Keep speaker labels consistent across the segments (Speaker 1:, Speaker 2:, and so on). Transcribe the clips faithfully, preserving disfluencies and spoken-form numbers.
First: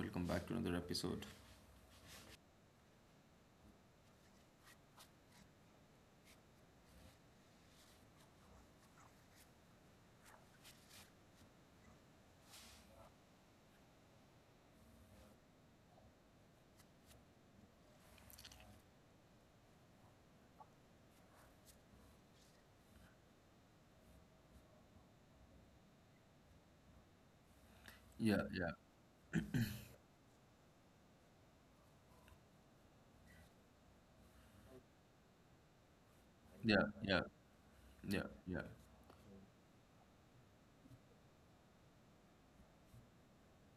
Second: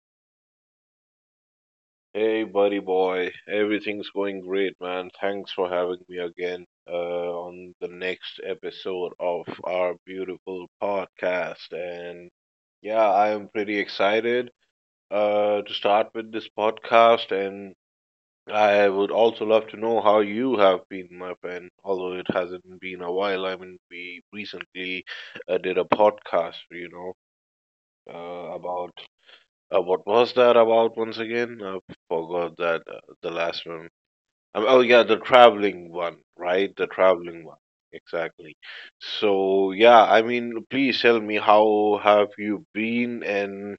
Speaker 1: Welcome back to another episode.
Speaker 2: Hey, buddy boy, everything's going great, man. Thanks for having me again, uh, on the next episode of our beautiful podcast. And yeah, I am pretty excited uh, to start with this podcast. And I would also love to know how you have been, my friend, although it hasn't been a while. I mean, we recently uh, did a podcast, you know,
Speaker 1: Yeah,
Speaker 2: uh,
Speaker 1: yeah,
Speaker 2: about— uh, what was that about once again? I forgot that uh, the last one. Um, oh yeah, the traveling one, right?
Speaker 1: yeah,
Speaker 2: The
Speaker 1: yeah,
Speaker 2: traveling one.
Speaker 1: yeah,
Speaker 2: Exactly.
Speaker 1: yeah.
Speaker 2: So yeah, I mean, please tell me how have you been, and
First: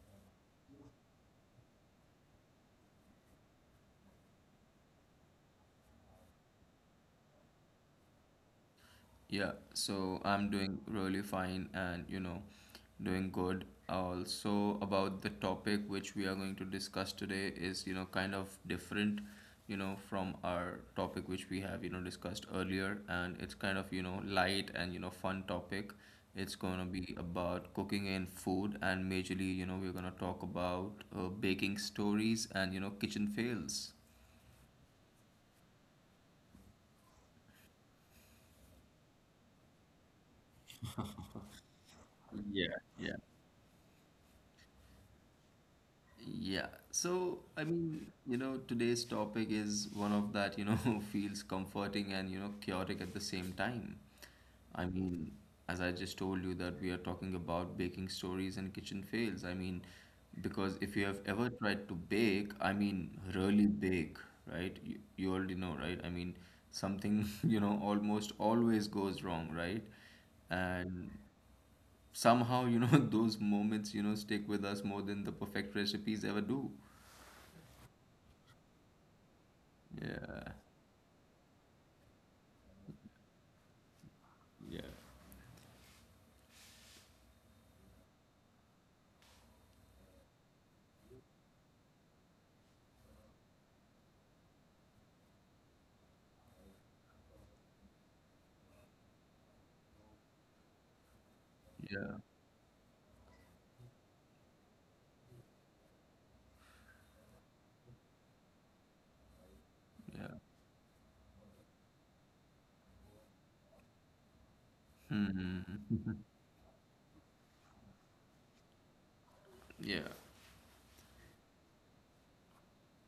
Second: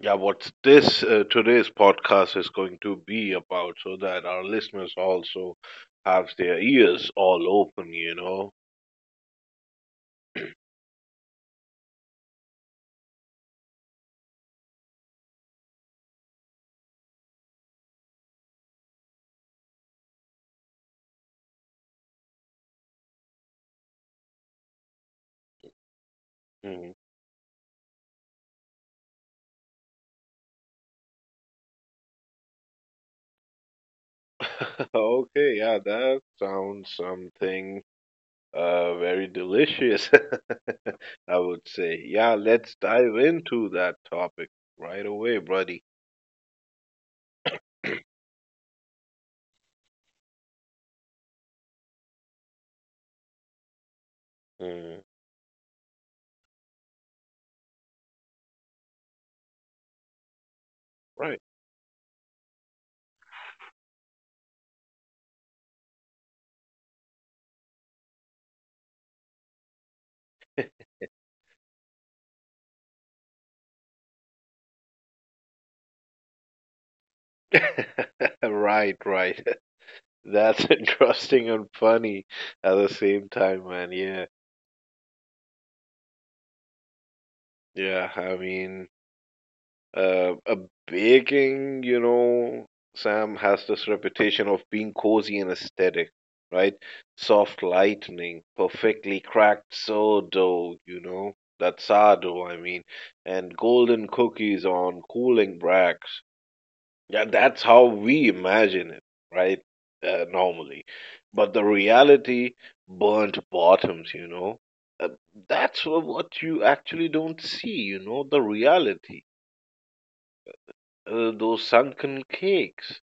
Speaker 2: yeah, what's this, uh, today's podcast is going to be about, so that our listeners also have their ears all open, you know?
Speaker 1: Yeah, so I'm doing really fine and you know, doing good. Also, about the topic which we are going to discuss today is, you know, kind of different, you know, from our topic which we have, you know, discussed earlier. And it's kind of, you know, light and, you know, fun topic. It's going to
Speaker 2: Mhm.
Speaker 1: be about cooking and food. And majorly, you know, we're going to talk about uh, baking stories and, you know, kitchen fails.
Speaker 2: Okay, yeah, that sounds something uh very delicious, I would say. Yeah,
Speaker 1: Yeah,
Speaker 2: let's
Speaker 1: yeah.
Speaker 2: dive into that topic right away, buddy.
Speaker 1: Yeah. So, I mean, you know, today's topic is one of that, you know, feels comforting and, you know, chaotic at the same time. I
Speaker 2: Mm,
Speaker 1: mean, as I just told you that we are talking about baking stories and kitchen fails. I mean, because if you have
Speaker 2: right.
Speaker 1: ever tried to bake, I mean, really bake, right? You, you already know, right? I mean, something, you know, almost always goes wrong, right? And somehow you know those moments you know stick with us more than the perfect recipes ever do.
Speaker 2: Right, right.
Speaker 1: Yeah,
Speaker 2: That's interesting and funny at the same time, man. Yeah. Yeah, I mean, uh, a baking, you know, Sam, has this reputation of being cozy and aesthetic, right? Soft lightning, perfectly cracked sourdough, you know, that
Speaker 1: yeah,
Speaker 2: sourdough, I mean, and golden cookies on cooling racks. Yeah, that's how we imagine it, right? Uh,
Speaker 1: yeah.
Speaker 2: normally. But the reality, burnt bottoms, you know, uh, that's
Speaker 1: Hmm.
Speaker 2: wha- what you actually don't see, you know, the reality.
Speaker 1: Yeah,
Speaker 2: Uh, those sunken cakes,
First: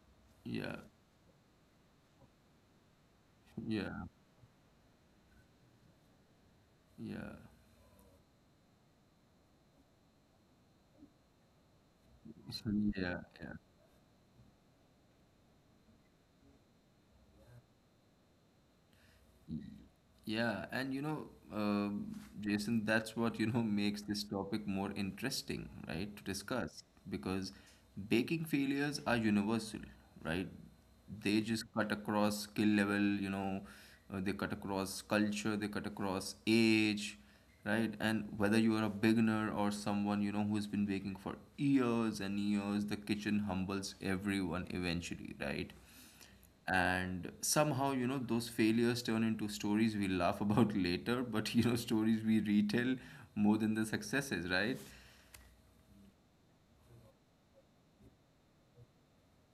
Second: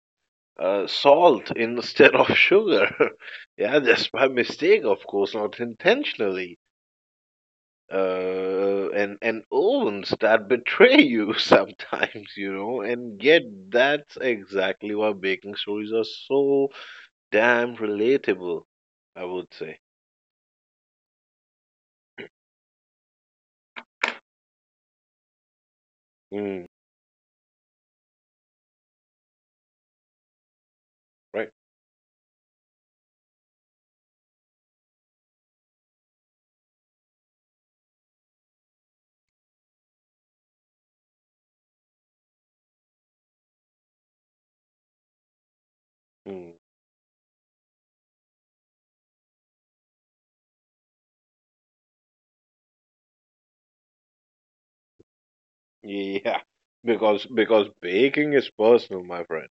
Speaker 1: yeah,
Speaker 2: uh, salt instead of sugar. Yeah,
Speaker 1: yeah,
Speaker 2: just by mistake, of course, not intentionally.
Speaker 1: yeah.
Speaker 2: Uh, and and ovens that betray you sometimes, you know,
Speaker 1: Yeah,
Speaker 2: and yet
Speaker 1: yeah.
Speaker 2: that's exactly why baking stories are so damn relatable, I would say.
Speaker 1: Yeah, and you know, uh, Jason, that's what you know makes this topic more interesting, right, to
Speaker 2: Mm,
Speaker 1: discuss because baking failures are universal, right? They
Speaker 2: right?
Speaker 1: just cut across skill level, you know, uh, they cut across culture, they cut across age, right? And whether you are a beginner or someone, you know, who's been baking for years and years, the kitchen humbles everyone eventually, right?
Speaker 2: Mm,
Speaker 1: And somehow you know those failures turn into stories we laugh about later, but you know stories we retell more than the successes, right.
Speaker 2: yeah. Because because baking is personal, my friend.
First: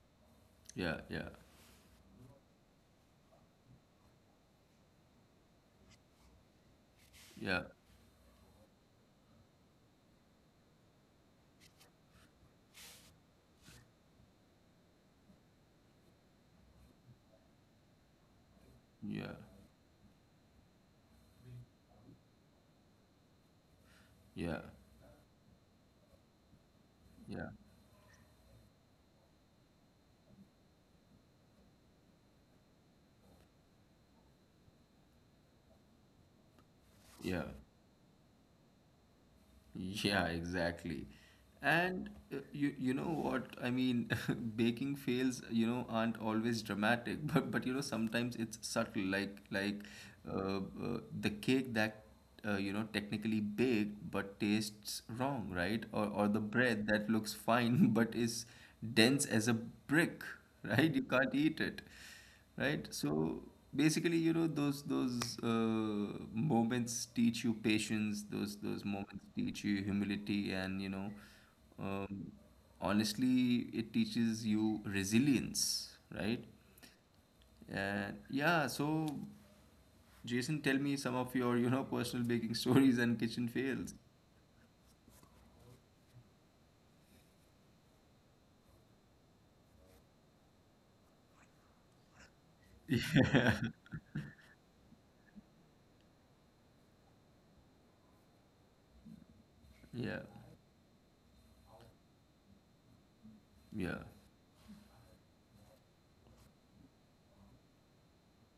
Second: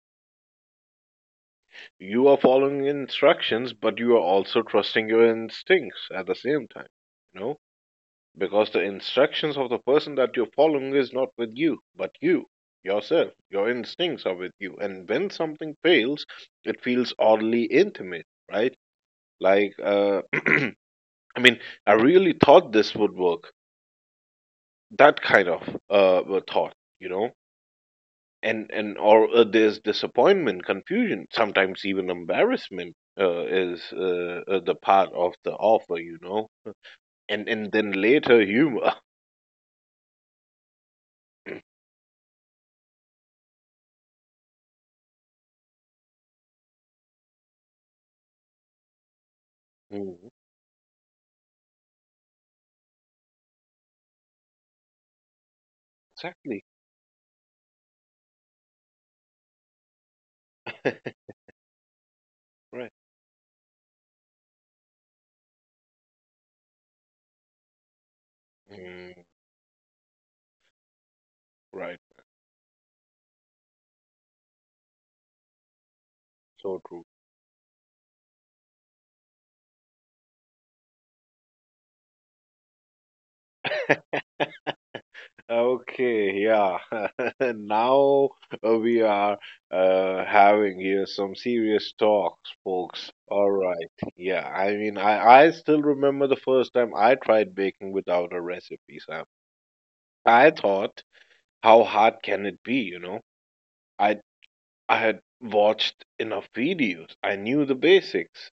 Speaker 1: Yeah, yeah,
Speaker 2: You are following instructions, but you are also trusting your instincts at the same time. You know?
Speaker 1: yeah,
Speaker 2: Because the instructions of the person that you're following is not with you, but you, yourself. Your instincts are with you. And when something fails, it feels oddly intimate, right?
Speaker 1: yeah,
Speaker 2: Like uh I mean, I really thought this would work,
Speaker 1: yeah,
Speaker 2: that kind of uh, uh, thought, you know.
Speaker 1: yeah,
Speaker 2: And and or uh, there's disappointment, confusion, sometimes even embarrassment uh, is uh, uh, the part of the offer, you know. and
Speaker 1: yeah.
Speaker 2: and then later, humor.
Speaker 1: Yeah, exactly. And uh, you you know what? I mean, baking fails, you know, aren't always dramatic, but but you know, sometimes it's subtle, like like
Speaker 2: Mhm.
Speaker 1: uh, uh, the cake that uh, you know technically baked but tastes wrong, right? Or or the
Speaker 2: Exactly.
Speaker 1: bread that looks fine but is dense as a brick, right? You can't eat it,
Speaker 2: Right.
Speaker 1: right? So basically you know those those uh, moments teach you patience, those those
Speaker 2: Mm,
Speaker 1: moments teach you humility and you know
Speaker 2: right.
Speaker 1: um, honestly it teaches you resilience, right.
Speaker 2: So true.
Speaker 1: And yeah, so Jason, tell me some of your you know personal baking stories and kitchen fails.
Speaker 2: Okay, yeah. Now uh, we are uh, having here some serious talks, folks. All right. Yeah, I mean, I, I still remember the first time I tried baking without a recipe, Sam.
Speaker 1: Yeah,
Speaker 2: I thought, how hard can it be, you know?
Speaker 1: yeah,
Speaker 2: I I had watched enough videos. I knew the basics.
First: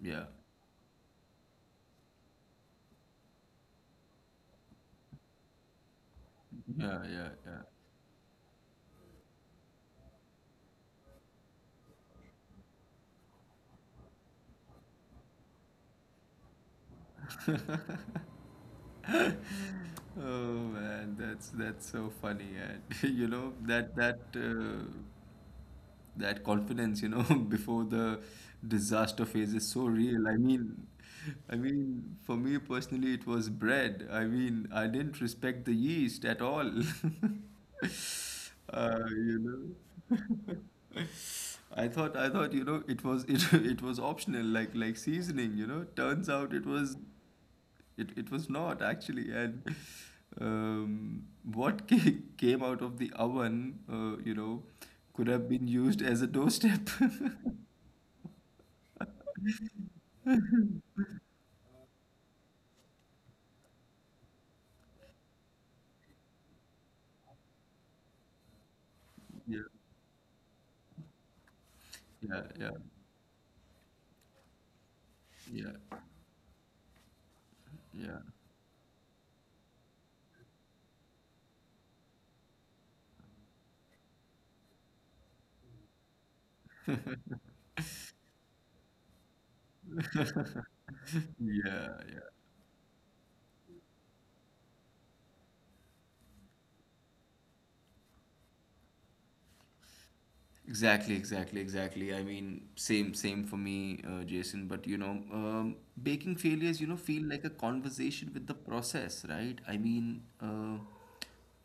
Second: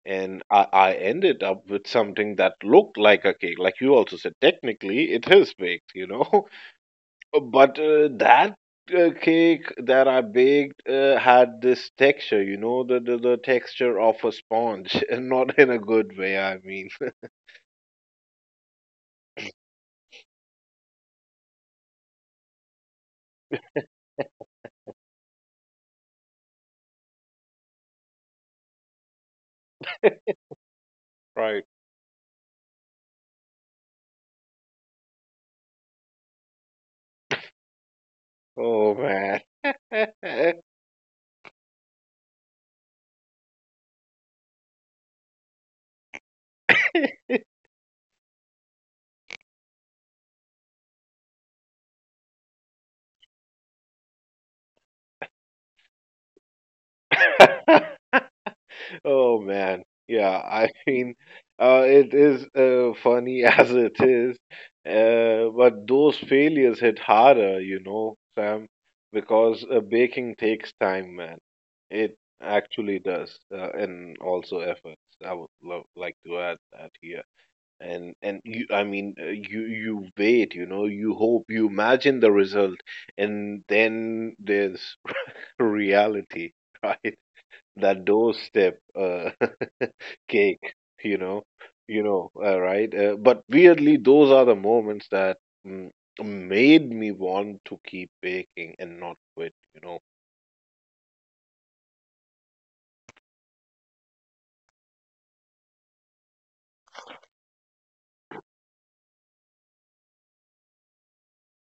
Speaker 1: yeah,
Speaker 2: And I, I ended up with something that looked like a cake. Like you also said, technically it is baked, you know?
Speaker 1: yeah, yeah,
Speaker 2: Uh,
Speaker 1: yeah.
Speaker 2: But uh, that uh, cake that I baked uh, had this texture, you know, the, the the texture of a sponge, and not in a good way. I mean,
Speaker 1: Oh man, that's that's so funny, and you know that that uh, that confidence, you know, before the disaster phase is so real. I mean, I
Speaker 2: right?
Speaker 1: mean, for me personally, it was bread. I mean, I didn't respect the yeast at all.
Speaker 2: Oh
Speaker 1: Uh, you
Speaker 2: man.
Speaker 1: know. I thought I thought you know it was it it was optional, like like seasoning, you know turns out it was it, it was not actually. And um, what ca- came out of the oven, uh, you know, could have been used as a doorstep.
Speaker 2: Oh man, yeah. I mean, uh, it is, uh, funny as it is, uh, but those failures hit harder, you know, Sam,
Speaker 1: Yeah,
Speaker 2: because uh, baking takes time, man. It
Speaker 1: yeah, yeah,
Speaker 2: actually does, uh, and also efforts. I would
Speaker 1: yeah,
Speaker 2: love like to add that here. And and you, I mean, uh, you you wait, you know, you hope, you imagine the result, and then there's reality, right? That doorstep uh, cake, you know,
Speaker 1: yeah,
Speaker 2: you
Speaker 1: yeah.
Speaker 2: know, uh, right? Uh, but weirdly, those are the moments that, mm, made me want to keep baking and not quit, you know.
Speaker 1: Exactly, exactly, exactly. I mean, same, same for me, uh, Jason. But you know, um, baking failures, you know, feel like a conversation with the process, right? I mean, uh,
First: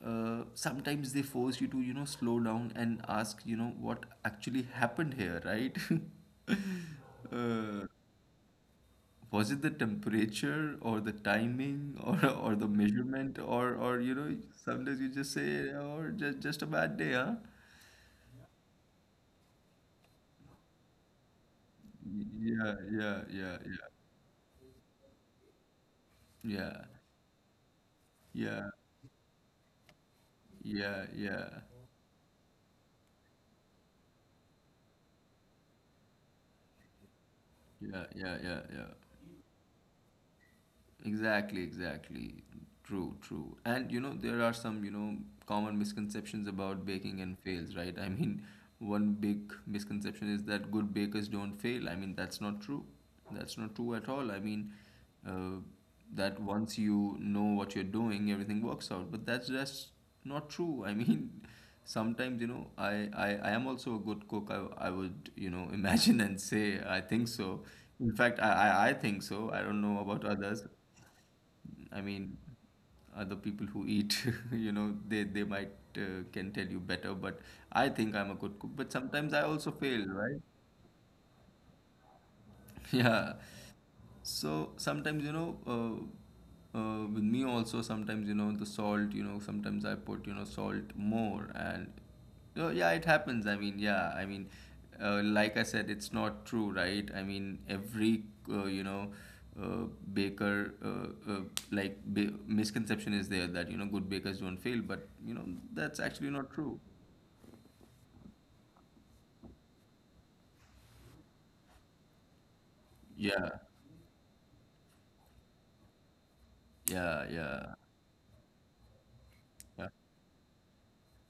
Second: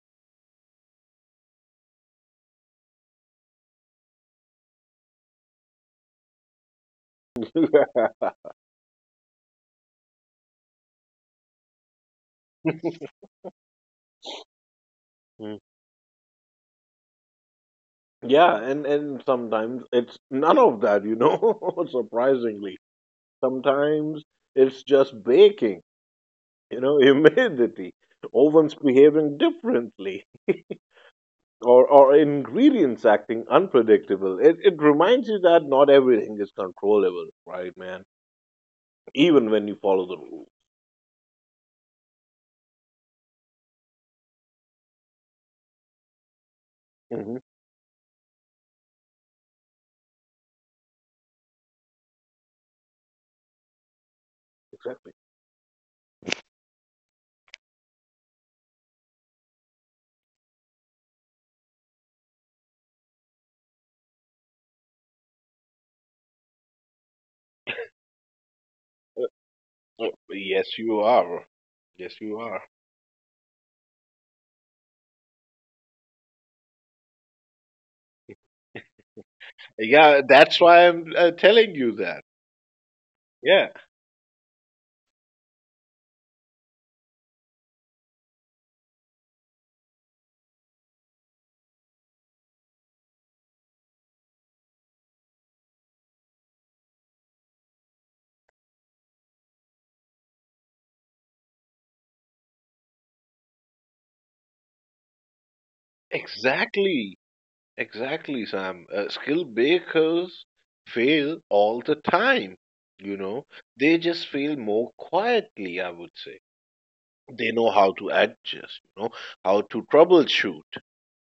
Speaker 1: uh, sometimes they force you to, you know, slow down and ask, you know, what actually happened here, right? Uh, was it the temperature or the timing, or or the measurement, or or you know, sometimes you just say,
Speaker 2: Mm.
Speaker 1: or just just a bad day, huh?
Speaker 2: Yeah, and and sometimes it's none of that, you know.
Speaker 1: Yeah,
Speaker 2: Surprisingly,
Speaker 1: yeah, yeah, yeah.
Speaker 2: sometimes it's just baking, you
Speaker 1: Yeah,
Speaker 2: know, humidity,
Speaker 1: yeah,
Speaker 2: ovens behaving differently,
Speaker 1: yeah, yeah,
Speaker 2: or or ingredients acting unpredictable. It it reminds you that not everything is controllable, right,
Speaker 1: yeah,
Speaker 2: man?
Speaker 1: yeah, yeah, yeah.
Speaker 2: Even when you follow the rules.
Speaker 1: Exactly, exactly. True, true. And you know, there are some, you know, common misconceptions about baking and
Speaker 2: Hmm.
Speaker 1: fails, right? I mean, one big misconception is that good bakers don't fail. I mean, that's not true. That's not true at all. I mean,
Speaker 2: Exactly.
Speaker 1: uh, that once you know what you're doing, everything works out. But that's just not true. I mean, sometimes, you know, I, I, I am also a good cook. I, I would, you know, imagine and say, I think so. In fact, I, I, I think
Speaker 2: Uh,
Speaker 1: so. I don't know
Speaker 2: uh,
Speaker 1: about others.
Speaker 2: Yes, you are.
Speaker 1: I
Speaker 2: Yes,
Speaker 1: mean,
Speaker 2: you are.
Speaker 1: other people who eat, you know, they they might uh, can tell you better, but I think I'm a good cook. But sometimes I also fail,
Speaker 2: Yeah,
Speaker 1: right?
Speaker 2: that's why I'm uh, telling you that.
Speaker 1: Yeah.
Speaker 2: Yeah,
Speaker 1: So sometimes, you know, uh, uh, with me also, sometimes, you know, the salt, you know, sometimes I put, you know, salt more. And uh, yeah, it happens. I mean, yeah, I mean, uh, like I said, it's not true, right? I mean, every, uh, you know, uh, baker, uh, uh, like, ba- misconception is there that, you know, good bakers don't fail. But, you know, that's actually not true.
Speaker 2: exactly. Exactly, Sam. Uh, skilled bakers fail all the time. You know,
Speaker 1: Yeah.
Speaker 2: they just fail more quietly, I would say.
Speaker 1: Yeah.
Speaker 2: They know
Speaker 1: Yeah.
Speaker 2: how to adjust, you know, how
Speaker 1: Yeah.
Speaker 2: to troubleshoot.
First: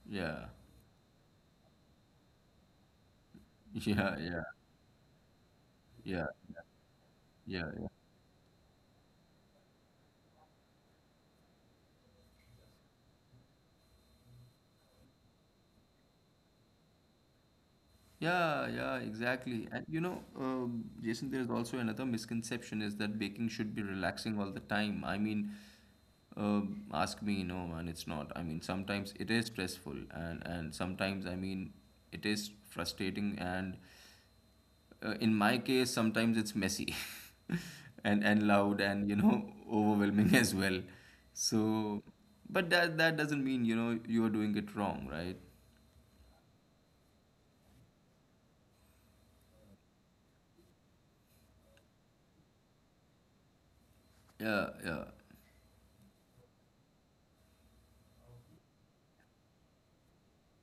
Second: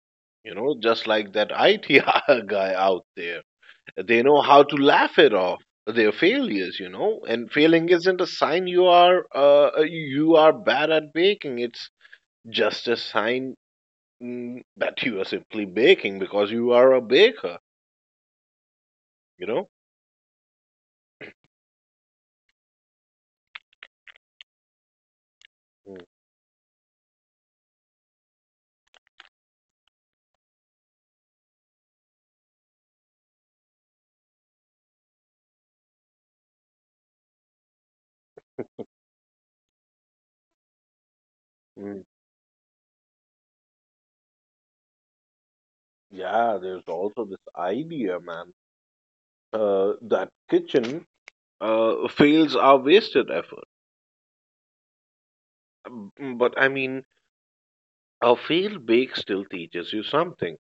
Speaker 1: Yeah.
Speaker 2: You know, just like that I T guy out there.
Speaker 1: Yeah.
Speaker 2: They know
Speaker 1: Yeah.
Speaker 2: how to laugh it off their
Speaker 1: Yeah.
Speaker 2: failures, you know. And
Speaker 1: Yeah.
Speaker 2: failing isn't a sign you are uh, uh, you are bad at baking. It's just a sign, mm, that you are simply baking because you are a baker,
Speaker 1: Yeah, yeah,
Speaker 2: you know.
Speaker 1: exactly. And you know, um, Jason, there's also another misconception is that baking should be relaxing all the time. I mean,
Speaker 2: Mm,
Speaker 1: um, ask me, no, man, it's not. I mean, sometimes it is stressful, and and sometimes, I mean, it is frustrating. And uh, in my case, sometimes it's messy, and and loud, and you know, overwhelming as well.
Speaker 2: mm.
Speaker 1: So, but that that doesn't mean you know you are doing it wrong, right?
Speaker 2: Yeah, there's also this idea, man, uh, that kitchen uh, fails are wasted effort.
Speaker 1: Yeah, yeah,
Speaker 2: Mm. But I mean, a failed bake still teaches you something.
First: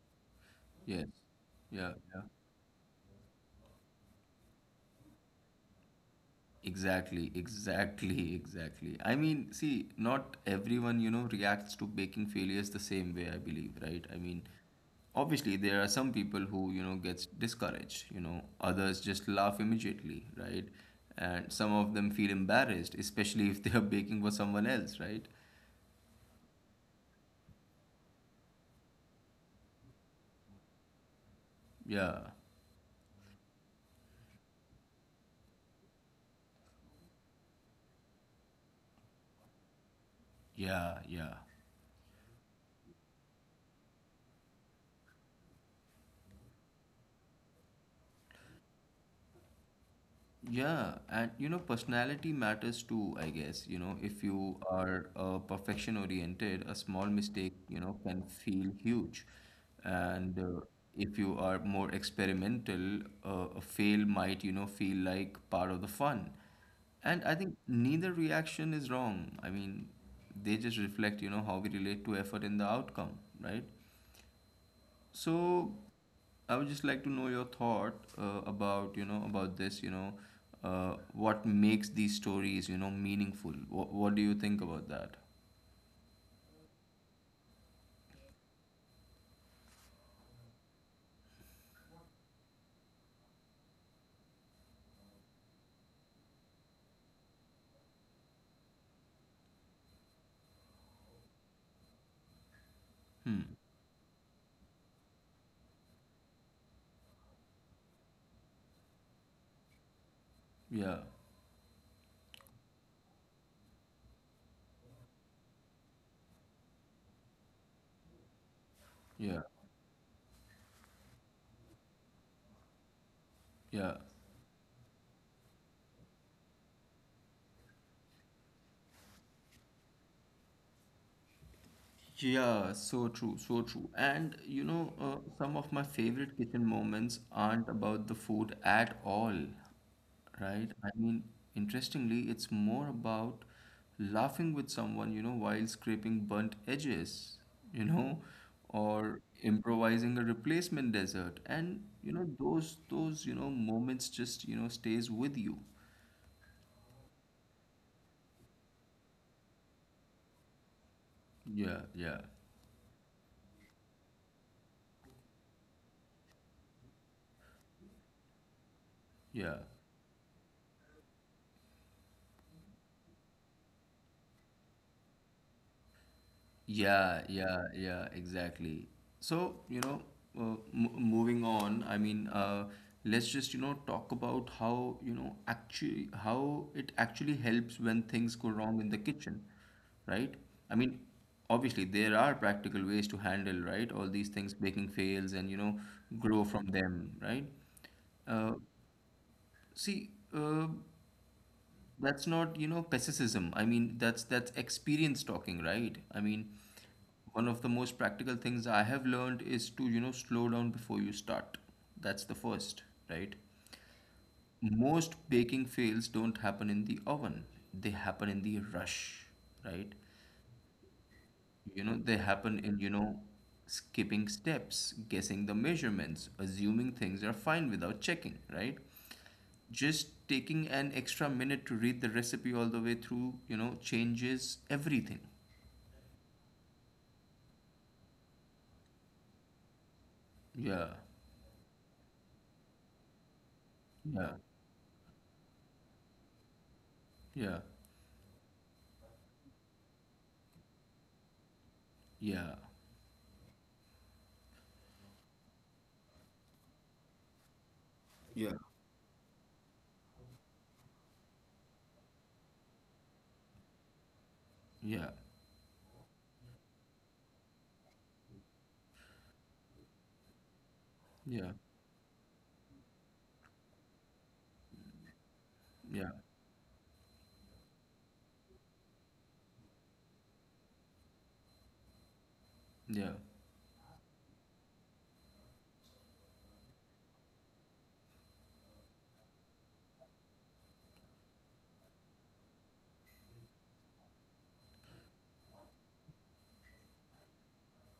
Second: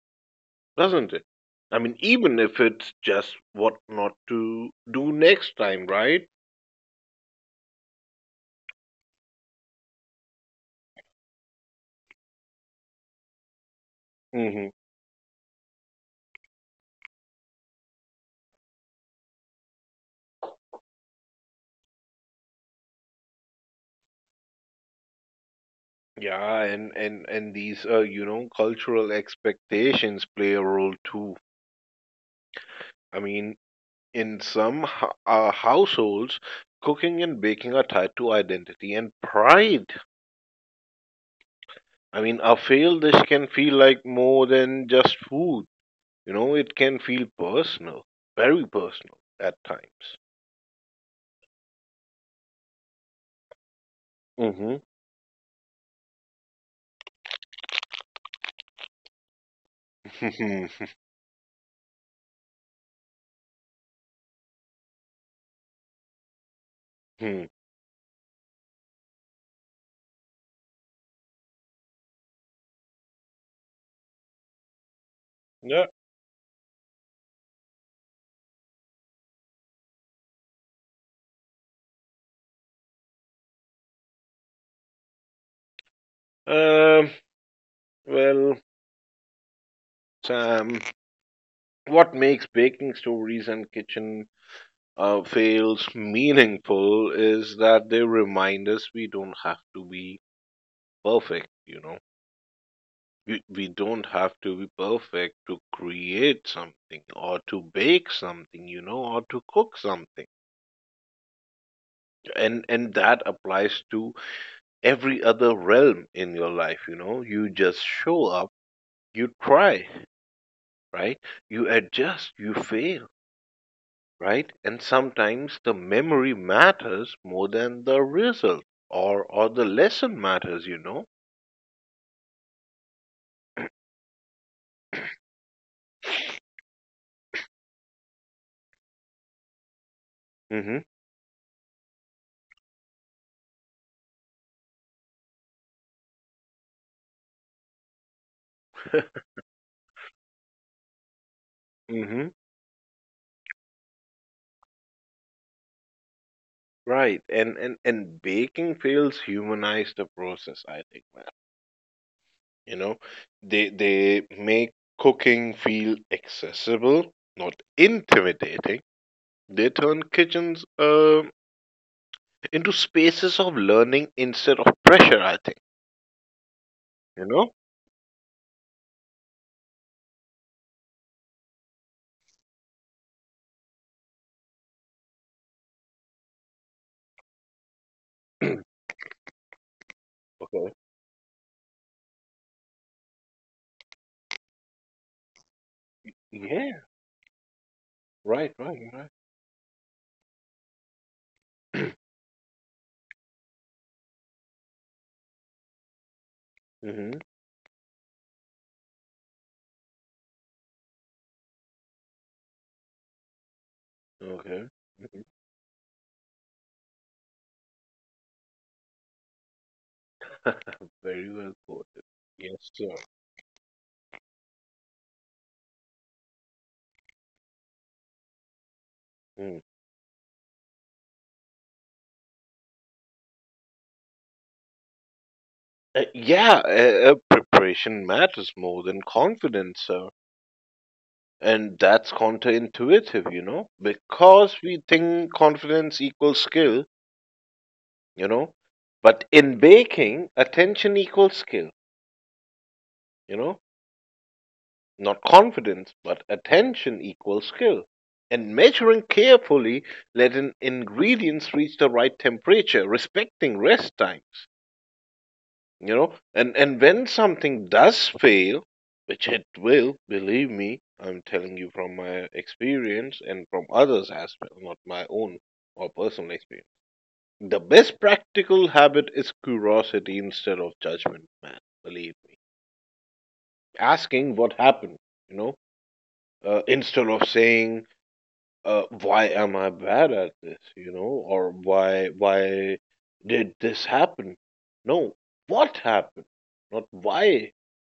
Speaker 1: yes,
Speaker 2: Doesn't it? I
Speaker 1: yeah,
Speaker 2: mean,
Speaker 1: yeah.
Speaker 2: even if it's just what not to do next time, right?
Speaker 1: Exactly, exactly, exactly. I mean, see, not everyone, you know, reacts to baking failures the same way, I believe, right? I mean,
Speaker 2: Hmm.
Speaker 1: obviously there are some people who, you know, gets discouraged, you know, others just laugh immediately, right? And some of them feel embarrassed, especially if they are baking for someone else, right?
Speaker 2: Yeah, and and and these, uh, you know, cultural expectations play a role too.
Speaker 1: Yeah,
Speaker 2: I mean, in some ho- uh, households, cooking and baking are tied to identity and pride.
Speaker 1: yeah, yeah.
Speaker 2: I mean, a failed dish can feel like more than just food. You know, it can feel personal, very personal at times.
Speaker 1: Yeah, and you know, personality matters too, I guess. You know, if you are uh, perfection oriented, a small mistake, you know, can feel huge. And uh,
Speaker 2: Mm-hmm.
Speaker 1: if you are more experimental, uh, a fail might, you know, feel like part of the fun. And I think neither reaction is wrong. I mean, they just reflect, you know, how we relate to effort and the outcome, right? So
Speaker 2: Yeah.
Speaker 1: I would just like to know your thought uh, about you know about this you know uh, what makes these stories you know meaningful. What what do you think about that?
Speaker 2: Um. Well, Sam, what makes baking stories and kitchen uh, fails meaningful is that they remind us we don't have to be perfect, you know. We,
Speaker 1: Hmm.
Speaker 2: we don't have to be perfect to create something or to bake something, you know, or to cook something.
Speaker 1: Yeah.
Speaker 2: And and that applies to every other realm in your life, you know. You just show up, you
Speaker 1: Yeah.
Speaker 2: try, right? You adjust, you fail,
Speaker 1: Yeah.
Speaker 2: right? And sometimes the memory matters more than the result, or or the lesson matters, you know.
Speaker 1: Yeah, so true, so true. And you know, uh, some of my favorite kitchen moments aren't about the food at all, right?
Speaker 2: Hmm.
Speaker 1: I mean, interestingly, it's more about laughing with someone, you know, while scraping burnt edges, you know, or improvising a replacement dessert. And you
Speaker 2: Hmm.
Speaker 1: know, those those, you know, moments just, you know, stays with you.
Speaker 2: Right. And and and baking fails humanize the process, I think, man.
Speaker 1: Yeah, yeah,
Speaker 2: You know, they they make cooking feel accessible, not intimidating.
Speaker 1: yeah.
Speaker 2: They turn kitchens uh, into spaces of learning instead of pressure, I think.
Speaker 1: Yeah,
Speaker 2: You know?
Speaker 1: yeah, yeah, exactly. So, you know, uh, m moving on, I mean, uh, let's just, you know, talk about how, you know, actually, how it actually helps when things go wrong in the kitchen, right?
Speaker 2: Okay.
Speaker 1: I mean, obviously, there are practical ways to handle, right? All these things, baking fails and, you know, grow from
Speaker 2: Yeah,
Speaker 1: them, right?
Speaker 2: right,
Speaker 1: Uh,
Speaker 2: right, right.
Speaker 1: see, uh, that's not, you know, pessimism. I mean, that's that's experience talking, right? I mean,
Speaker 2: Mm-hmm.
Speaker 1: one of the most practical things I have learned is to, you know, slow down before you start. That's the first, right?
Speaker 2: Okay. Mm-hmm.
Speaker 1: Most baking fails don't happen in the oven. They happen in the rush, right?
Speaker 2: Very well
Speaker 1: You know,
Speaker 2: quoted.
Speaker 1: they happen
Speaker 2: Yes,
Speaker 1: in, you
Speaker 2: sir.
Speaker 1: know, skipping steps, guessing the measurements, assuming things are fine without checking, right?
Speaker 2: Mm.
Speaker 1: Just taking an extra minute to read the recipe all the way through, you know, changes everything.
Speaker 2: Uh, yeah, uh, uh, preparation matters more than confidence, sir.
Speaker 1: Yeah,
Speaker 2: And that's counterintuitive, you know,
Speaker 1: yeah,
Speaker 2: because we think confidence equals skill,
Speaker 1: yeah,
Speaker 2: you know. But in baking, attention equals skill,
Speaker 1: yeah,
Speaker 2: you know. Not confidence, but attention equals skill. And measuring carefully, letting ingredients reach the right temperature, respecting rest times,
Speaker 1: yeah,
Speaker 2: you know. And and when something does fail, which it will, believe me, I'm
Speaker 1: yeah,
Speaker 2: telling you from my experience and from others as well, not my own or
Speaker 1: yeah,
Speaker 2: personal experience, the best practical habit is curiosity instead of judgment, man, believe me.
Speaker 1: yeah,
Speaker 2: Asking what happened, you know, uh, instead of saying, uh, why am I bad at this, you know, or why why did this happen? No, what happened, not why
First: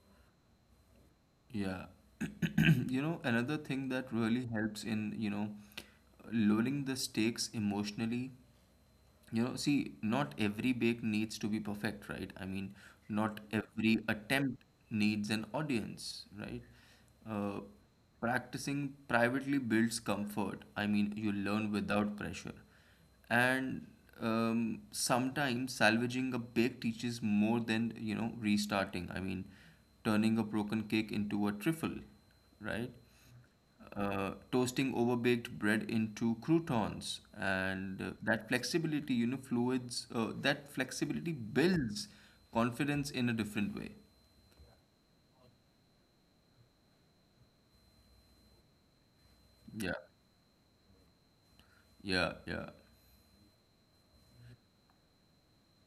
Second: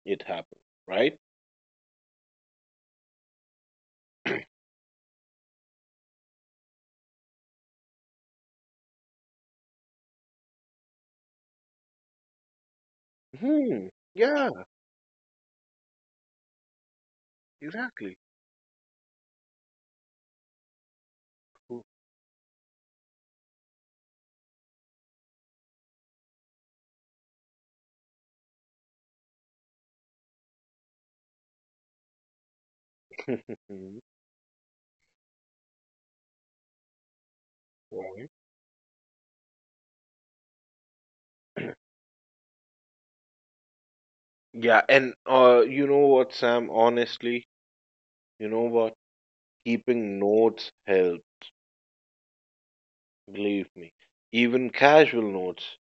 Speaker 2: it happened, right?
Speaker 1: yeah. You know, another thing that really helps in, you know, lowering the stakes emotionally. You know, see, not every bake needs to be perfect, right? I mean, not
Speaker 2: Hmm.
Speaker 1: every
Speaker 2: Yeah,
Speaker 1: attempt needs an audience, right? Uh,
Speaker 2: exactly.
Speaker 1: practicing privately builds comfort. I mean, you learn without pressure. And um, sometimes salvaging a bake teaches more than, you know, restarting. I mean, turning a broken cake into a trifle, right? Uh, toasting overbaked bread into croutons, and uh,
Speaker 2: Right.
Speaker 1: that flexibility, you know fluids, uh, that flexibility builds confidence in a different way.
Speaker 2: Yeah, and uh, you know what, Sam? Honestly, you know what?
Speaker 1: Yeah,
Speaker 2: Keeping notes help.
Speaker 1: yeah, yeah,
Speaker 2: Believe me, even casual notes.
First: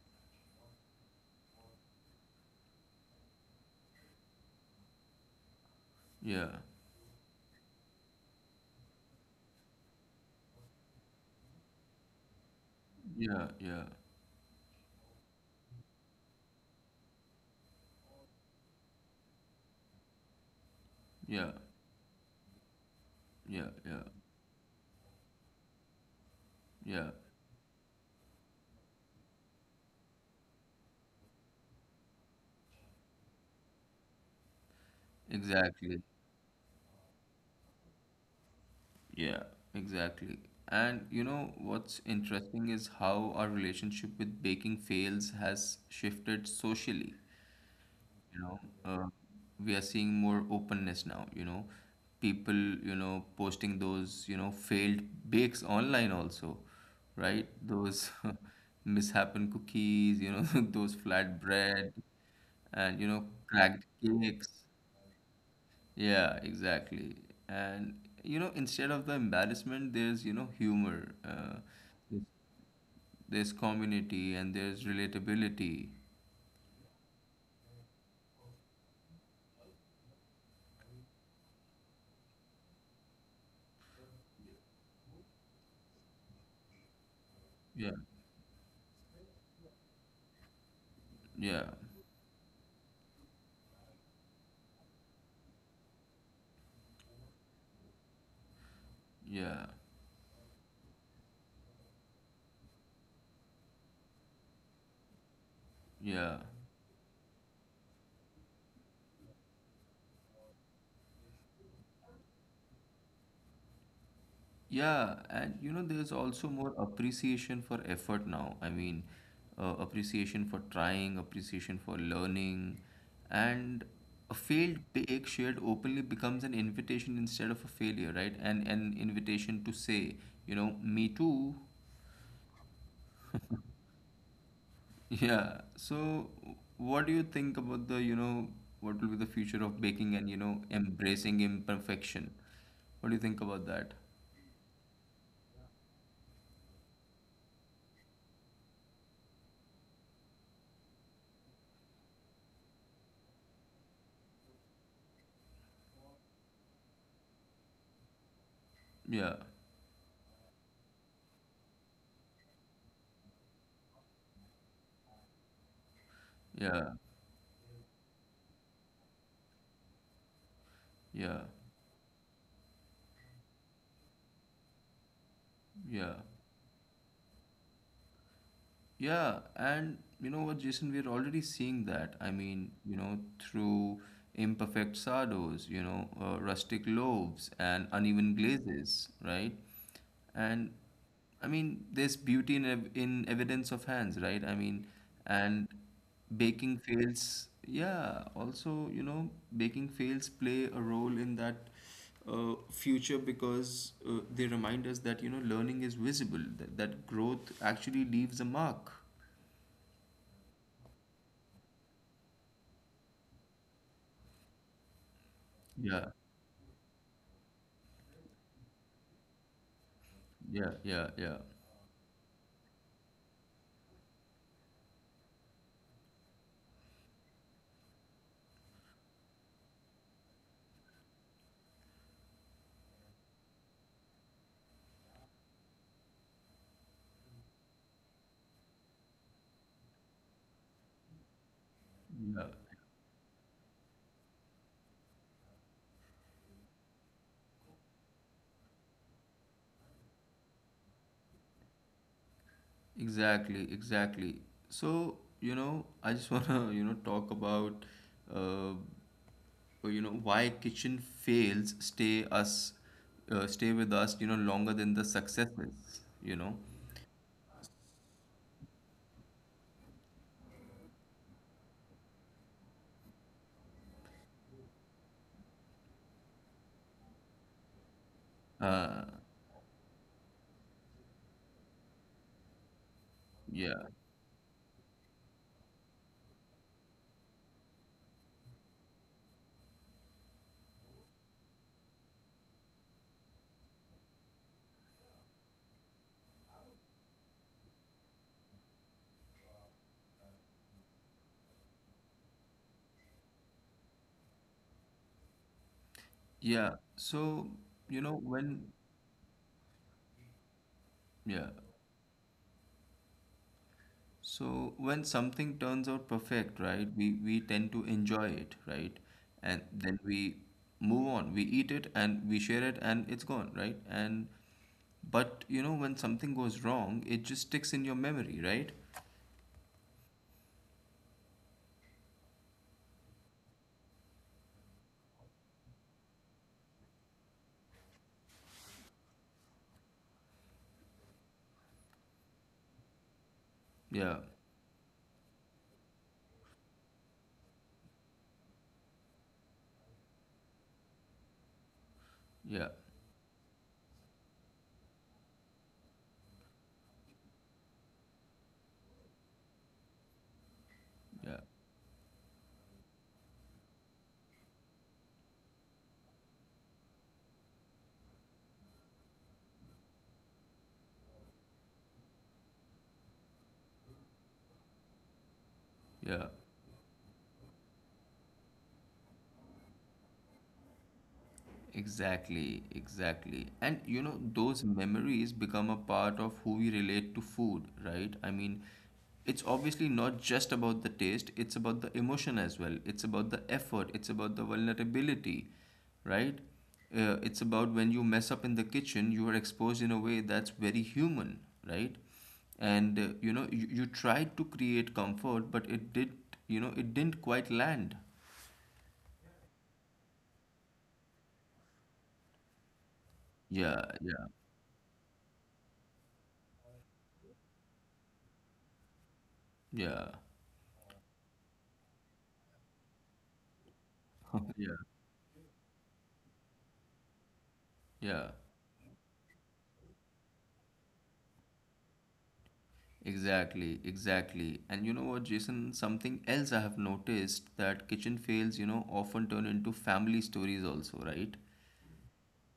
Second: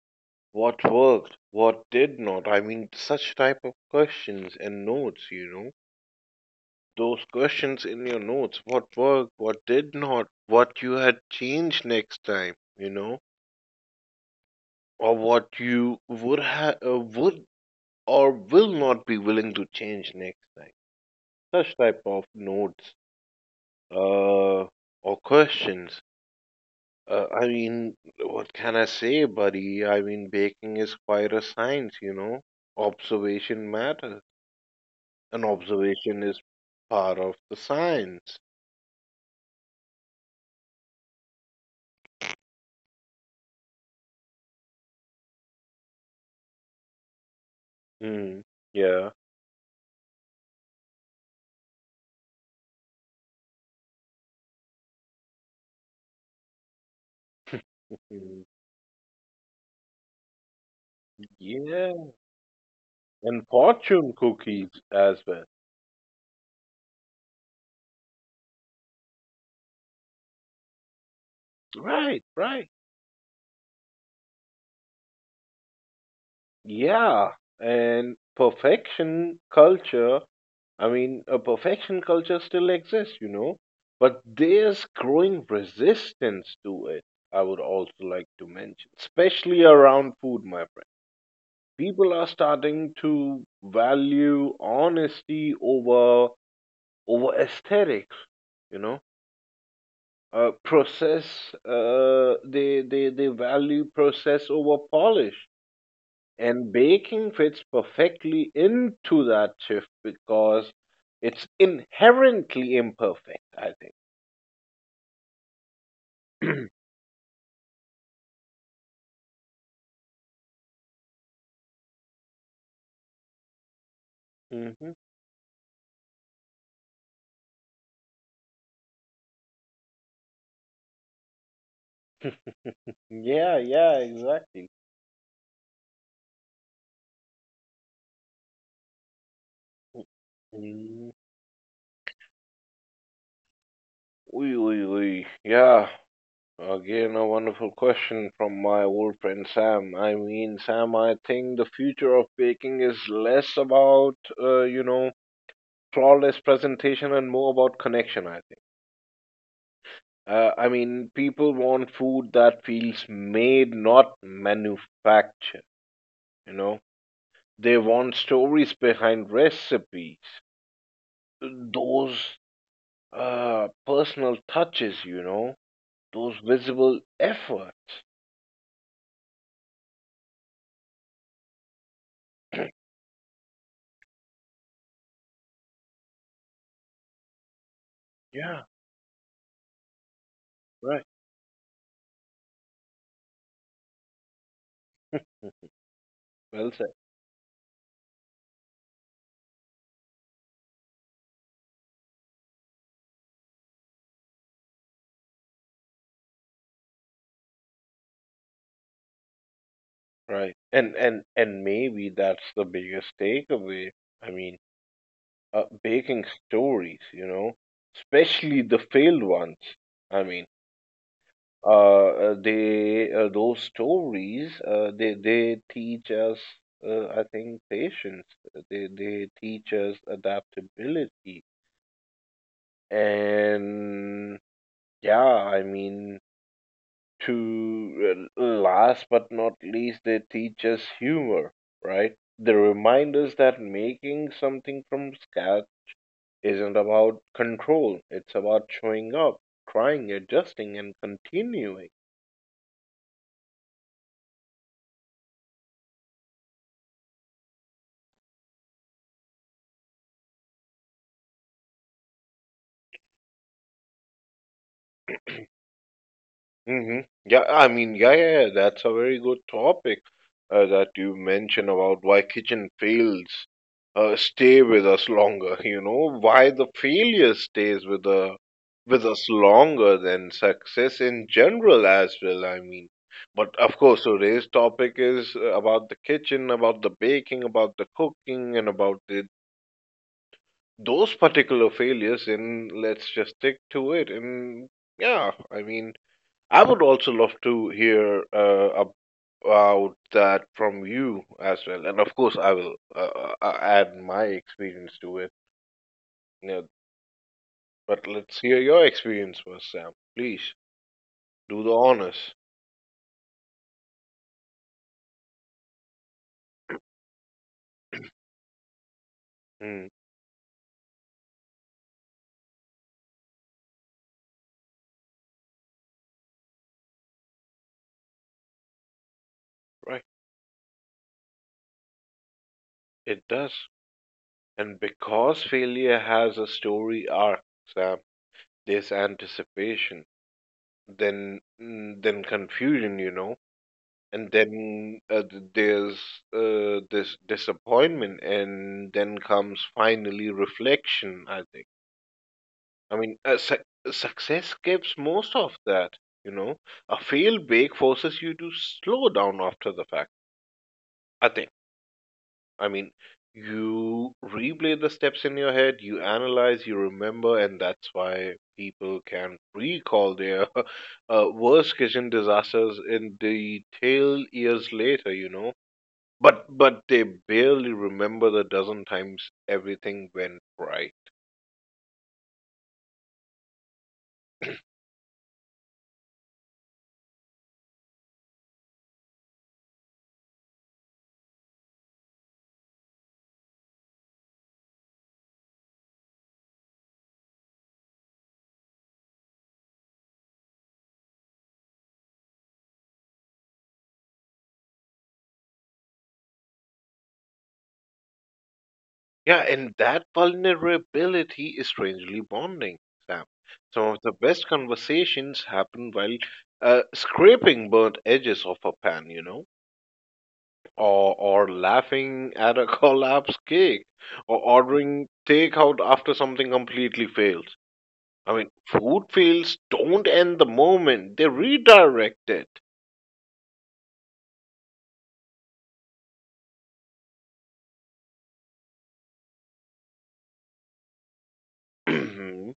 Speaker 2: What worked? What did not? I mean, such type of questions and notes. You know.
Speaker 1: yeah,
Speaker 2: Those questions in your notes: what worked, what did not, what you had changed next time, you know,
Speaker 1: yeah, yeah,
Speaker 2: or what you would ha- uh, would or will not be willing to change next time,
Speaker 1: yeah,
Speaker 2: such type of notes
Speaker 1: yeah, yeah,
Speaker 2: uh or questions.
Speaker 1: yeah,
Speaker 2: uh, I mean, what can I say, buddy? I mean, baking is quite a science, you know. Observation matters, and
Speaker 1: exactly,
Speaker 2: observation is part of the science.
Speaker 1: yeah, exactly. And you know what's interesting is how our relationship with baking fails has shifted socially,
Speaker 2: Hmm.
Speaker 1: you know uh,
Speaker 2: Yeah.
Speaker 1: we are seeing more openness now, you know people you know posting those you know failed bakes online also, right. Those
Speaker 2: Mm.
Speaker 1: mishappen cookies, you know those flat bread
Speaker 2: Yeah.
Speaker 1: and you know
Speaker 2: And
Speaker 1: cracked
Speaker 2: fortune
Speaker 1: cakes.
Speaker 2: cookies as well.
Speaker 1: Yeah, exactly. And you know instead of the embarrassment there's you know humor, uh,
Speaker 2: Right,
Speaker 1: there's
Speaker 2: right.
Speaker 1: there's community and there's relatability.
Speaker 2: Yeah. And perfection culture, I mean, a perfection culture still exists, you know, but there's growing resistance to it, I would also
Speaker 1: Yeah,
Speaker 2: like to mention, especially around food, my friend.
Speaker 1: yeah,
Speaker 2: People are starting to value honesty over— over aesthetics, you know.
Speaker 1: yeah,
Speaker 2: Uh, process— uh, they, they they value process over polish,
Speaker 1: yeah.
Speaker 2: and baking fits perfectly into that shift because it's inherently imperfect, I think.
Speaker 1: Yeah, and you know, there's also more appreciation for effort now. I mean, uh, appreciation for trying, appreciation for learning, and a failed
Speaker 2: Hmm.
Speaker 1: take shared openly becomes an invitation instead of a failure, right? And an invitation to say, you know, me too.
Speaker 2: Yeah, yeah, exactly.
Speaker 1: Yeah. So, what do you think about the, you know, what will be the future of baking and, you know,
Speaker 2: Mm.
Speaker 1: embracing imperfection? What do you think about that?
Speaker 2: Oi, oi, oi. Yeah, again, a wonderful question from my old friend Sam. I mean, Sam, I think the future of baking is less about, uh, you know, flawless presentation and more about connection, I think.
Speaker 1: Yeah,
Speaker 2: Uh, I mean, people want food that feels made, not manufactured, you know.
Speaker 1: yeah,
Speaker 2: They want stories behind recipes,
Speaker 1: yeah,
Speaker 2: those uh, personal touches, you know,
Speaker 1: yeah.
Speaker 2: those visible effort.
Speaker 1: Yeah, and you know what, Jason, we're already seeing that. I mean, you know, through imperfect sardos, you know, uh, rustic loaves and uneven
Speaker 2: Yeah,
Speaker 1: glazes, right? And
Speaker 2: right.
Speaker 1: I mean, there's beauty in ev in evidence of hands, right? I mean, and
Speaker 2: Well,
Speaker 1: baking fails, yeah, also, you know, baking fails play a role in that uh, future because uh, they remind us that you know learning is visible, that, that growth actually leaves a mark.
Speaker 2: right. And and and maybe that's the biggest takeaway. I mean, uh,
Speaker 1: Yeah,
Speaker 2: baking stories, you know, especially the failed ones. I mean,
Speaker 1: yeah, yeah, yeah,
Speaker 2: uh, uh, they, uh, those stories, uh, they they teach us, uh, I think, patience. They they teach us adaptability. And yeah, I mean, to— uh, last but not least, they teach us humor, right?
Speaker 1: yeah,
Speaker 2: They remind us that making something from scratch isn't about control, it's about showing up, trying, adjusting, and continuing.
Speaker 1: exactly, exactly. So you know i just want to you know talk about uh, you know why kitchen fails stay us uh, stay with us, you know longer than the successes, you know
Speaker 2: Hmm. Yeah, I mean, yeah, yeah, yeah, that's a very good topic uh, that you mentioned, about why kitchen fails uh, stay with us longer. You know, why the failure stays with the— with
Speaker 1: uh
Speaker 2: us longer than success in general as well. I mean, but of
Speaker 1: yeah,
Speaker 2: course, today's topic is uh, about the kitchen, about the baking, about the cooking, and about the, those particular failures. And let's just stick to it. And yeah, I mean. I would also love to hear uh, about that from you as well, and of course, I will uh, uh, uh, add my experience to it. Yeah,
Speaker 1: yeah. So you
Speaker 2: but
Speaker 1: know
Speaker 2: let's hear
Speaker 1: when
Speaker 2: your experience first, Sam. Please
Speaker 1: yeah,
Speaker 2: do the honors.
Speaker 1: so when something turns out perfect, right, we, we tend to enjoy it, right? And
Speaker 2: Hmm,
Speaker 1: then we move on. We eat it and we share it and it's gone, right? And but you know, when something goes wrong, it just sticks in your memory, right?
Speaker 2: right, it does, and because failure has a story arc, Sam, there's anticipation, then mm, then confusion, you know,
Speaker 1: Yeah,
Speaker 2: and then uh, th- there's uh, this disappointment, and then comes finally reflection. I think.
Speaker 1: yeah,
Speaker 2: I mean, uh, suc success gives most of that. You know, a fail bake forces you to slow down after the fact. I
Speaker 1: yeah,
Speaker 2: think. I mean, you replay the steps in your head, you analyze, you remember, and that's why people can recall their uh, worst kitchen disasters in detail years later. You know,
Speaker 1: yeah.
Speaker 2: But but they barely remember the dozen times everything went right.
Speaker 1: Exactly, exactly. And you know, those memories become a part of who we relate to food, right? I mean, it's obviously not just about the taste, it's about the emotion as well. It's about the effort, it's about the vulnerability, right? Uh, it's about when you mess up in the kitchen, you are exposed in a way that's very human, right? And uh, you know, you, you tried to create comfort, but it did, you know, it didn't quite land.
Speaker 2: Yeah, and that vulnerability is strangely bonding, Sam. Some
Speaker 1: Yeah,
Speaker 2: of the
Speaker 1: yeah,
Speaker 2: best conversations happen while uh, scraping burnt edges off a pan, you know?
Speaker 1: yeah,
Speaker 2: or or laughing at a collapsed cake or
Speaker 1: yeah,
Speaker 2: ordering takeout after something completely fails.
Speaker 1: yeah.
Speaker 2: I mean, food fails don't end the moment; they redirect it.
Speaker 1: Exactly, exactly. And you know what, Jason, something else I have noticed that kitchen fails, you know, often turn into family stories also, right?
Speaker 2: Mhm.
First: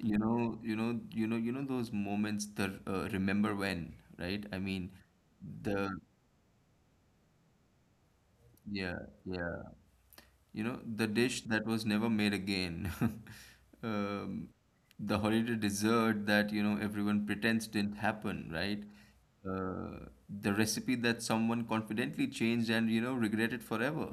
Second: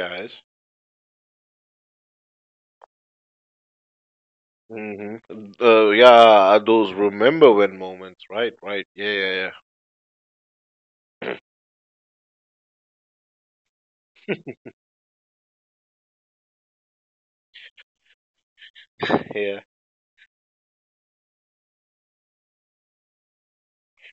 Speaker 1: You know, you know, you know, you know those moments, the uh, remember when, right? I mean,
Speaker 2: Hmm. Uh,
Speaker 1: the
Speaker 2: yeah, those remember when moments, right? Right.
Speaker 1: yeah,
Speaker 2: Yeah, yeah,
Speaker 1: yeah. You know, the
Speaker 2: yeah.
Speaker 1: dish that was never made again. Um, the holiday dessert that, you know, everyone pretends didn't happen, right?
Speaker 2: Yeah.
Speaker 1: Uh, the recipe that someone confidently changed and, you know, regretted forever.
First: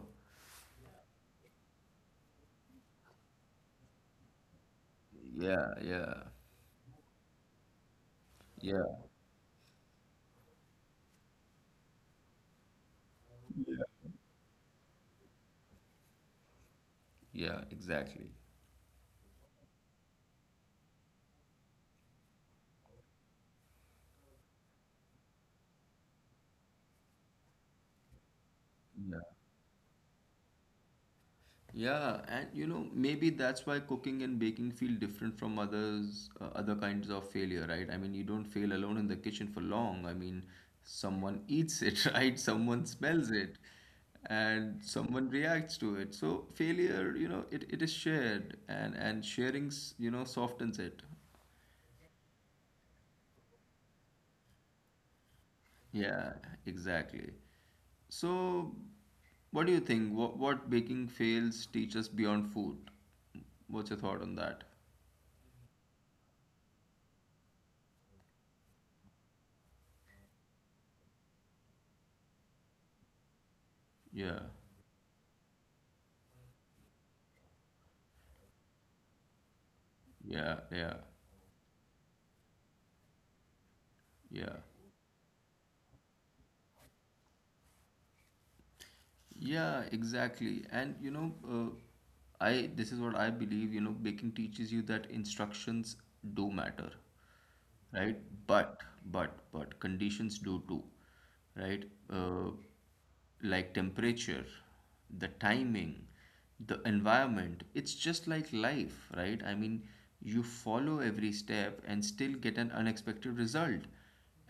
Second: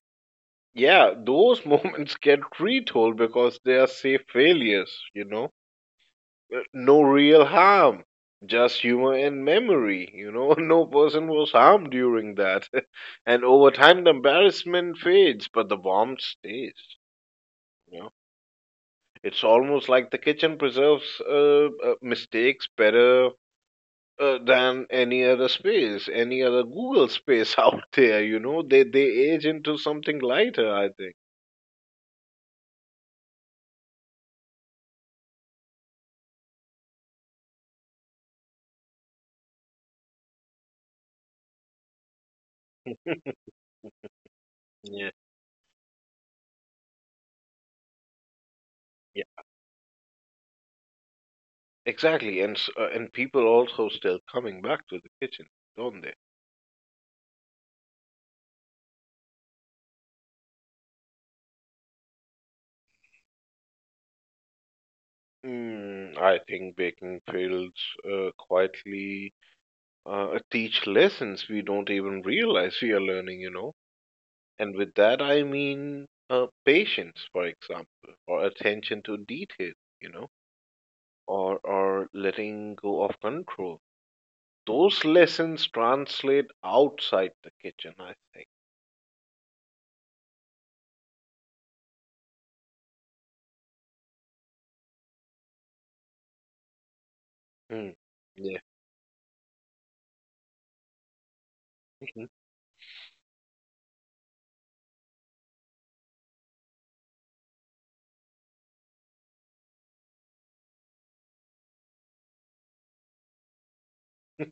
Speaker 2: Yeah, those moments get retold because they are safe failures, you know?
Speaker 1: Yeah, yeah,
Speaker 2: Uh, No real harm, just
Speaker 1: yeah,
Speaker 2: humor and memory. You know, no person was harmed during that. And over time, the embarrassment fades, but the warmth stays.
Speaker 1: yeah,
Speaker 2: You know,
Speaker 1: exactly.
Speaker 2: it's almost like the kitchen preserves uh, uh, mistakes better uh, than any other space, any other Google space out there. You know, they they age into something lighter. I think.
Speaker 1: Yeah, and you know, maybe that's why cooking and baking feel different from others, uh, other kinds of failure, right? I mean, you don't fail alone in the kitchen for long. I mean, someone eats it, right? Someone smells it, and
Speaker 2: Yeah.
Speaker 1: someone reacts to it. So failure, you know, it, it is shared, and
Speaker 2: Yeah.
Speaker 1: and sharing, s- you know, softens it.
Speaker 2: Exactly, and s- uh, and people also still coming back to the kitchen, don't they?
Speaker 1: Yeah, exactly. So, what do you think? What what baking fails teach us beyond food? What's your thought on that?
Speaker 2: Mm, I think baking fields uh, quietly uh, teach lessons we don't even realize we are learning, you know.
Speaker 1: Yeah.
Speaker 2: And with that, I mean uh, patience, for example, or attention to detail, you know,
Speaker 1: Yeah, yeah,
Speaker 2: or or letting go of control.
Speaker 1: yeah,
Speaker 2: Those lessons translate outside the kitchen, I think.
Speaker 1: yeah, exactly. And you know, uh, I this is what I believe. You know, baking teaches you that instructions do matter,
Speaker 2: Mm,
Speaker 1: right? But but but conditions do too, right?
Speaker 2: yeah.
Speaker 1: Uh, like temperature, the timing, the environment. It's just like life, right? I mean, you follow every step and still get an unexpected result.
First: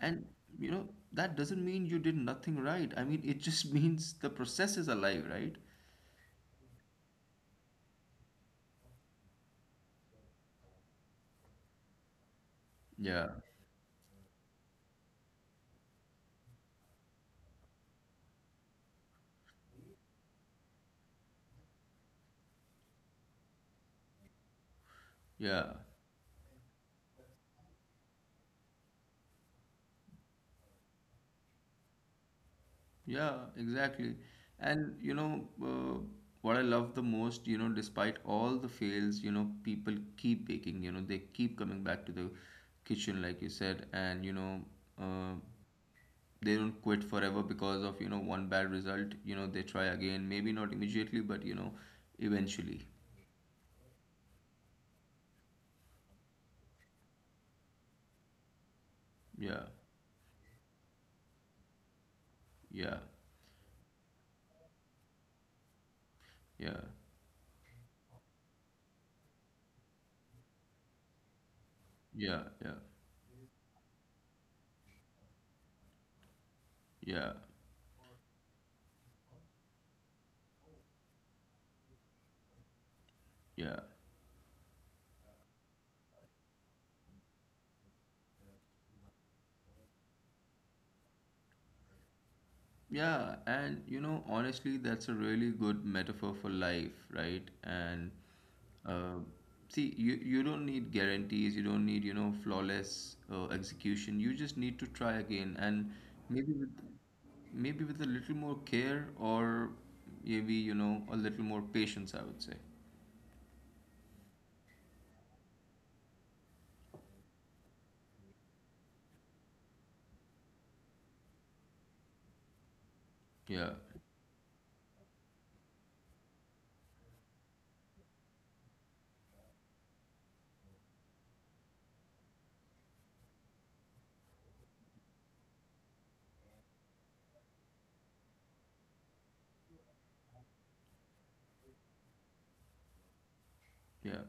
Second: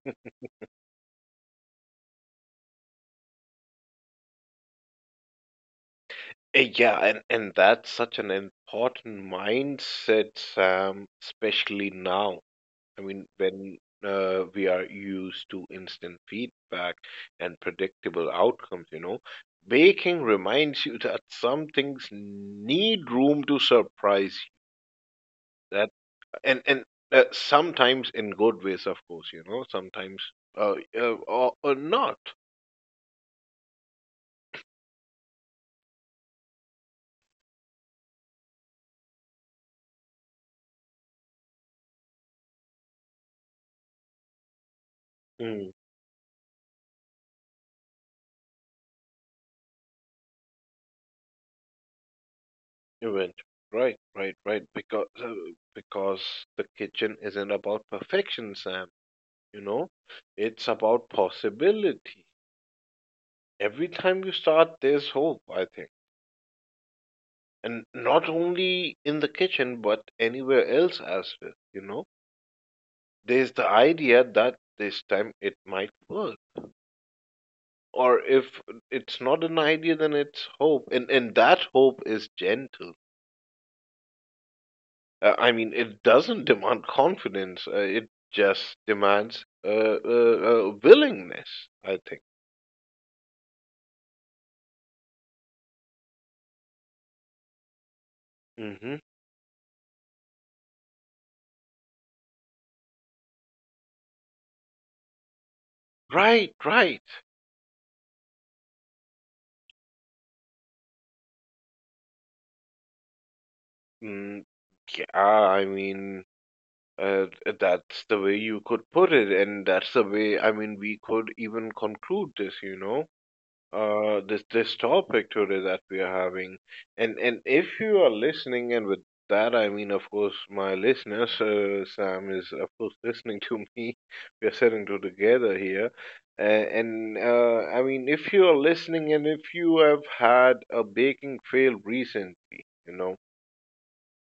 Speaker 1: And you know, that doesn't mean you did nothing right. I mean, it just means the process is alive, right?
Speaker 2: Eh, Yeah, and, and that's such an important mindset, Sam, especially now. I mean,
Speaker 1: Yeah,
Speaker 2: when uh, we are used to instant feedback and predictable outcomes, you know, baking reminds you that some things need room to surprise
Speaker 1: yeah.
Speaker 2: you. That and and uh, sometimes in good ways, of course, you know, sometimes uh, uh, or, or not.
Speaker 1: Yeah, exactly. And you know, uh, what I love the most, you know, despite all the fails, you know, people keep baking, you know, they keep coming back to the kitchen, like you said, and you know, uh,
Speaker 2: Mm,
Speaker 1: they don't quit forever because of, you know, one bad result. You know, they try again, maybe not immediately, but you know, eventually.
Speaker 2: event. Right, right, right. Because uh, because the kitchen isn't about perfection, Sam. You
Speaker 1: Yeah,
Speaker 2: know, it's about possibility.
Speaker 1: yeah,
Speaker 2: Every time you start, there's hope, I think.
Speaker 1: yeah,
Speaker 2: And not only in the kitchen, but anywhere else as well, you know?
Speaker 1: yeah, yeah,
Speaker 2: There's the idea that this time it might work.
Speaker 1: yeah,
Speaker 2: Or if it's not an idea, then it's hope. And, and that hope is gentle.
Speaker 1: yeah.
Speaker 2: Uh, I mean, it doesn't demand confidence, uh, it just demands uh, uh, uh, willingness, I think.
Speaker 1: Yeah, and you know, honestly, that's a really good metaphor for life, right? And
Speaker 2: Hmm.
Speaker 1: uh, see, you you don't need guarantees, you don't need, you know, flawless uh, execution. You just need to try again, and maybe
Speaker 2: Right,
Speaker 1: with
Speaker 2: right.
Speaker 1: maybe with a little more care, or maybe, you know, a little more patience, I would say.
Speaker 2: Mm, yeah, I mean, Uh, that's the way you could put it, and that's the way, I mean, we could even conclude this, you know,
Speaker 1: Yeah,
Speaker 2: uh, this this topic today that we are having. And and if you are listening, and with that I mean, of course, my listeners, uh, Sam is of course listening to me. We are sitting to together here, uh, and uh, I mean, if you are listening, and if you have had a baking fail recently, you know.
Speaker 1: yeah,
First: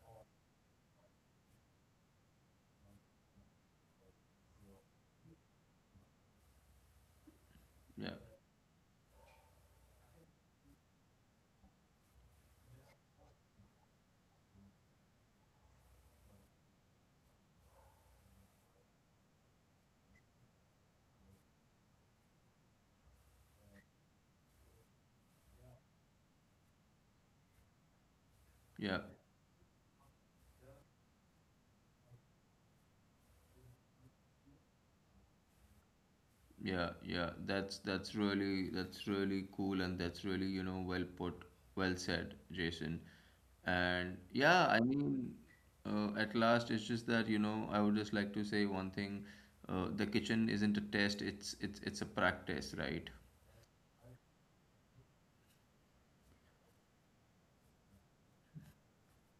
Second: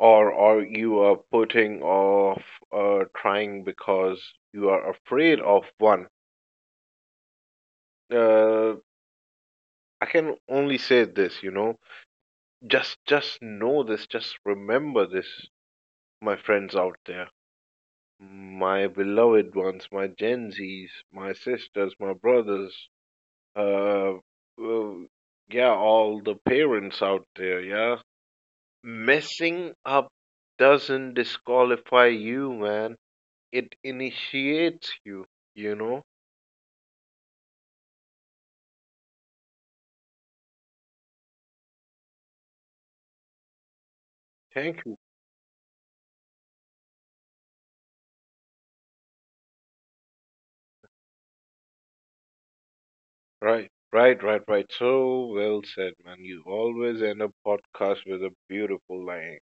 Speaker 2: Or or you are putting off uh, trying because you are afraid of one.
Speaker 1: yeah,
Speaker 2: Uh, I can only say this, you know, just just know this, just remember this, my friends out there, my beloved ones, my Gen Zs, my sisters, my brothers, uh, uh, yeah, all the parents out there, yeah,
Speaker 1: yeah.
Speaker 2: messing up doesn't disqualify you, man, it initiates you, you know.
Speaker 1: Yeah, yeah, that's that's really that's really cool and that's really, you know, well put, well said, Jason. And yeah,
Speaker 2: Thank
Speaker 1: I
Speaker 2: you.
Speaker 1: mean, uh, at last it's just that, you know, I would just like to say one thing. Uh, the kitchen isn't a test, it's it's it's a practice, right?
Speaker 2: Right, right, right, right. So well said, man. You always end a podcast with a beautiful line.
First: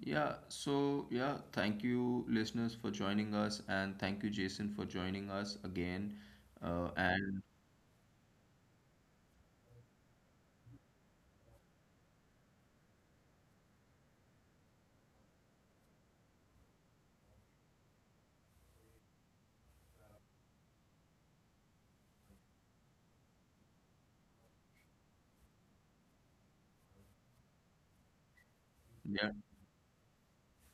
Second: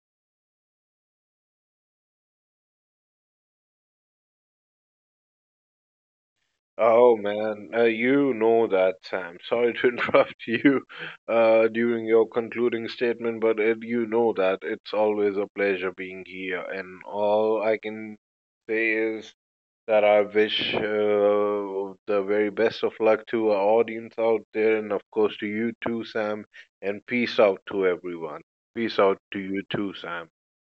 Speaker 1: Yeah, so yeah, thank you listeners for joining us and thank you Jason for joining us again. Uh,
Speaker 2: Oh
Speaker 1: and
Speaker 2: man, uh, you know that, Sam. Sorry to interrupt you uh, during your concluding statement, but it, you know that it's always a pleasure being here, and all I can say is that I wish uh, the very best of luck to our audience out there, and of course to you too, Sam. And peace out to everyone. Peace out
Speaker 1: yeah,
Speaker 2: to you too, Sam.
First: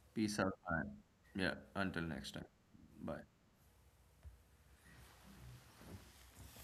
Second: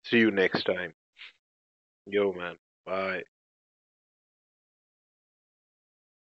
Speaker 2: See you
Speaker 1: peace out,
Speaker 2: next
Speaker 1: man.
Speaker 2: time.
Speaker 1: Yeah, until
Speaker 2: Yo,
Speaker 1: next time.
Speaker 2: man. Bye.
Speaker 1: Bye.